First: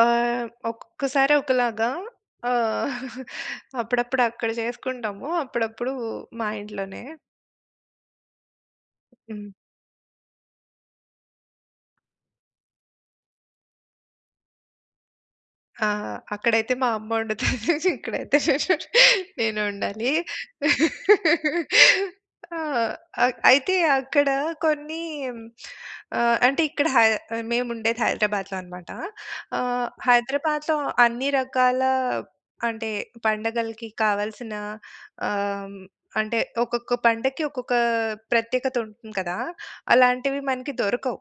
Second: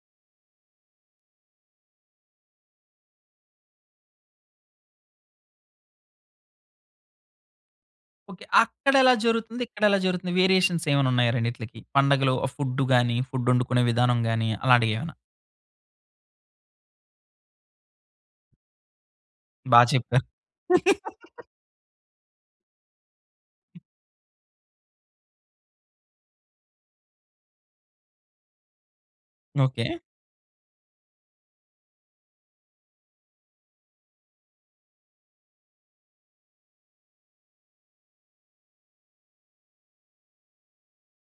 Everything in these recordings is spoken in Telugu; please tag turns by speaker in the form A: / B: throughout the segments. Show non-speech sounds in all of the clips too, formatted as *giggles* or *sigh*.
A: ఆహ్, ఒక్కొక్కసారి ఒకలాగా ఆహ్, *chuckles* అప్పుడప్పుడు అక్కడ జేసుకుంటాము. అప్పుడప్పుడు మా ఇంట్లోనే.
B: ఓకే. అక్కడెలా
A: హ్మ్.
B: జరుగుతుంది? ఇక్కడెలా జరుగుతుంది? వేరియేషన్స్ ఏమన్నా ఉన్నాయా రెండిట్లకి పండగలో ఫుడ్ గాని ఫుడ్ ఒండుకునే విధానం గాని అలాంటియేమన్నా?
A: ఆ! అక్కడైతే మా అమ్మ ఒండుతది ఇక్కడైతే నేను
B: బా
A: ఒండాలి
B: చెప్పారు. *laughs*
A: ఆహ్, అక్ అయితే అక్కడ కొన్ని ఆహ్, అంటే ఇక్కడ హై మేముండేది హైదరాబాద్‌లో అన్నమాట ఆహ్,
B: ఓకే.
A: హైదరాబాద్‌లో అన్ని రకాల అంటే పండగలకి కావాల్సిన ఆహ్, అంటే ఒక్కొక్క పండక్కి ఒక్కొక్క ప్రత్యేకతుంటుంది కదా! అలాంటివి మనకి దొరకవు.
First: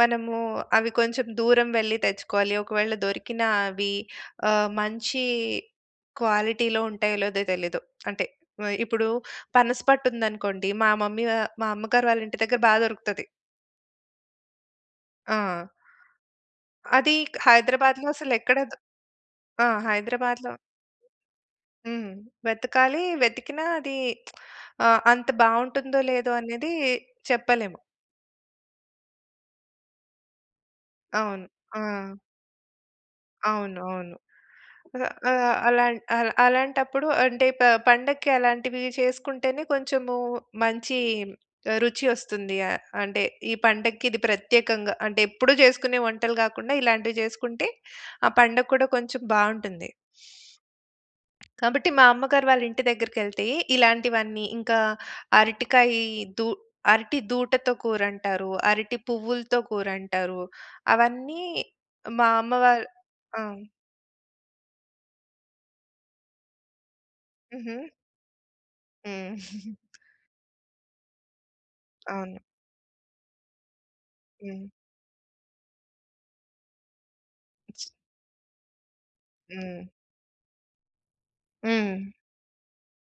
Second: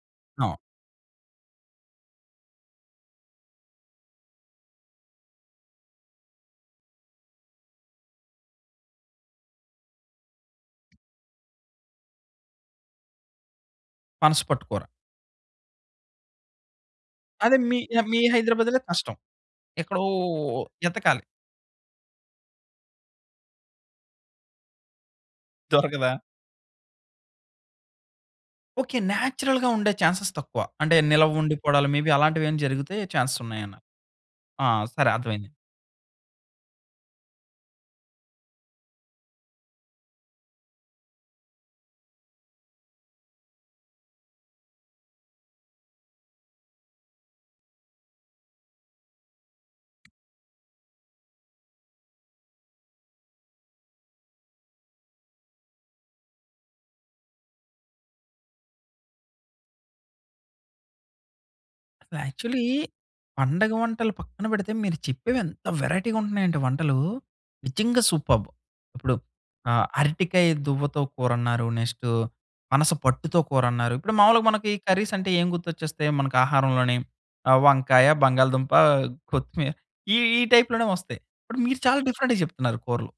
A: మనము
B: అవును.
A: అవి కొంచెం దూరం వెళ్లి తెచ్చుకోవాలి. ఒకవేళ దొరికిన అవి ఆహ్, మంచి క్వాలిటీలో ఉంటాయో? లేదో? తెలీదు. అంటే వె ఇప్పుడు పనస పట్టు ఉందనుకోండి మా మమ్మీ వా మా అమ్మగారు వాళ్ళ ఇంటి దగ్గర బా దొరుకుతది.
B: పనసపట్టు కూర.
A: ఆ! అది
B: అదే మీ
A: హైదరాబాద్‌లో
B: ఆహ్, మీ
A: అసలెక్కడ దొ
B: హైదరాబాద్‌లో కష్టం
A: ఆ!
B: ఎక్కడో
A: హైదరాబాద్‌లో
B: ఎతకాలి.
A: హ్మ్. వెతకాలి. వెతికినా అది *smacks lips* ఆహ్, అంత బావుంటుందో
B: దొరకదా?
A: లేదో అనేది చెప్పలేము.
B: ఓకే. నేచురల్‌గా ఉండే చాన్స్‌స్ తక్కువ. అంటే నిల్వ
A: అవును.
B: ఉండిపోవడాలు మే బీ
A: ఆ!
B: అలాంటివేమైనా జరిగితే చాన్స్‌స్
A: అవును.
B: ఉన్నాయన్నా.
A: అవును.
B: ఆ!
A: ఆహ్,
B: సరే అర్థమైంది.
A: ఆహ్, అలాన్ అలాన్ అలాంటప్పుడు అంటే ప పండక్కి అలాంటివి చేసుకుంటేనే కొంచెము మంచి ఆహ్, రుచి ఒస్తుంది. ఆహ్, అంటే ఈ పండక్కి ఇది ప్రత్యేకంగా అంటే ఎప్పుడూ జేసుకునే వంటలు గాకుండా ఇలాంటివి జేసుకుంటే ఆ పండగ కూడా కొంచెం బావుంటుంది. *smacks lips* కాబట్టి మా అమ్మగారు వాళ్ళింటి దగ్గరకెళ్తే ఇలాంటివన్నీ ఇంకా అరటికాయ దూ అరటి దూటతో కూరంటారు. అరటి పువ్వులతో కూరంటారు. అవన్నీ మా అమ్మ
B: యాక్చువల్లీ
A: వాళ్ళు ఆ!
B: పండగ వంటలు పక్కన బెడితే మీరు చెప్పేవి ఎంత వేరైటీగా ఉంటున్నాయంటే వంటలు!
A: హుహు.
B: నిజంగా సూపర్బ్! ఇప్పుడు
A: హ్మ్.
B: ఆహ్,
A: *giggles*
B: అరటికాయ దువ్వతో కూరన్నారు నెక్స్ట్
A: అవును.
B: పనసపట్టుతో కూరన్నారు ఇప్పుడు మామూలుగా
A: హ్మ్.
B: మనకి కర్రీస్ అంటే ఏం గుర్తొచ్చేస్తాయి మనకు ఆహారంలోనీ ఆహ్, వంకాయ బంగాళాదుంప కొత్తిమీర
A: హ్మ్.
B: ఈ, ఈ టైప్‌లోనే వస్తాయి ఇప్పుడు మీరు చాలా
A: హ్మ్.
B: డిఫరెంట్‌గా చెప్తున్నారు కూరలు.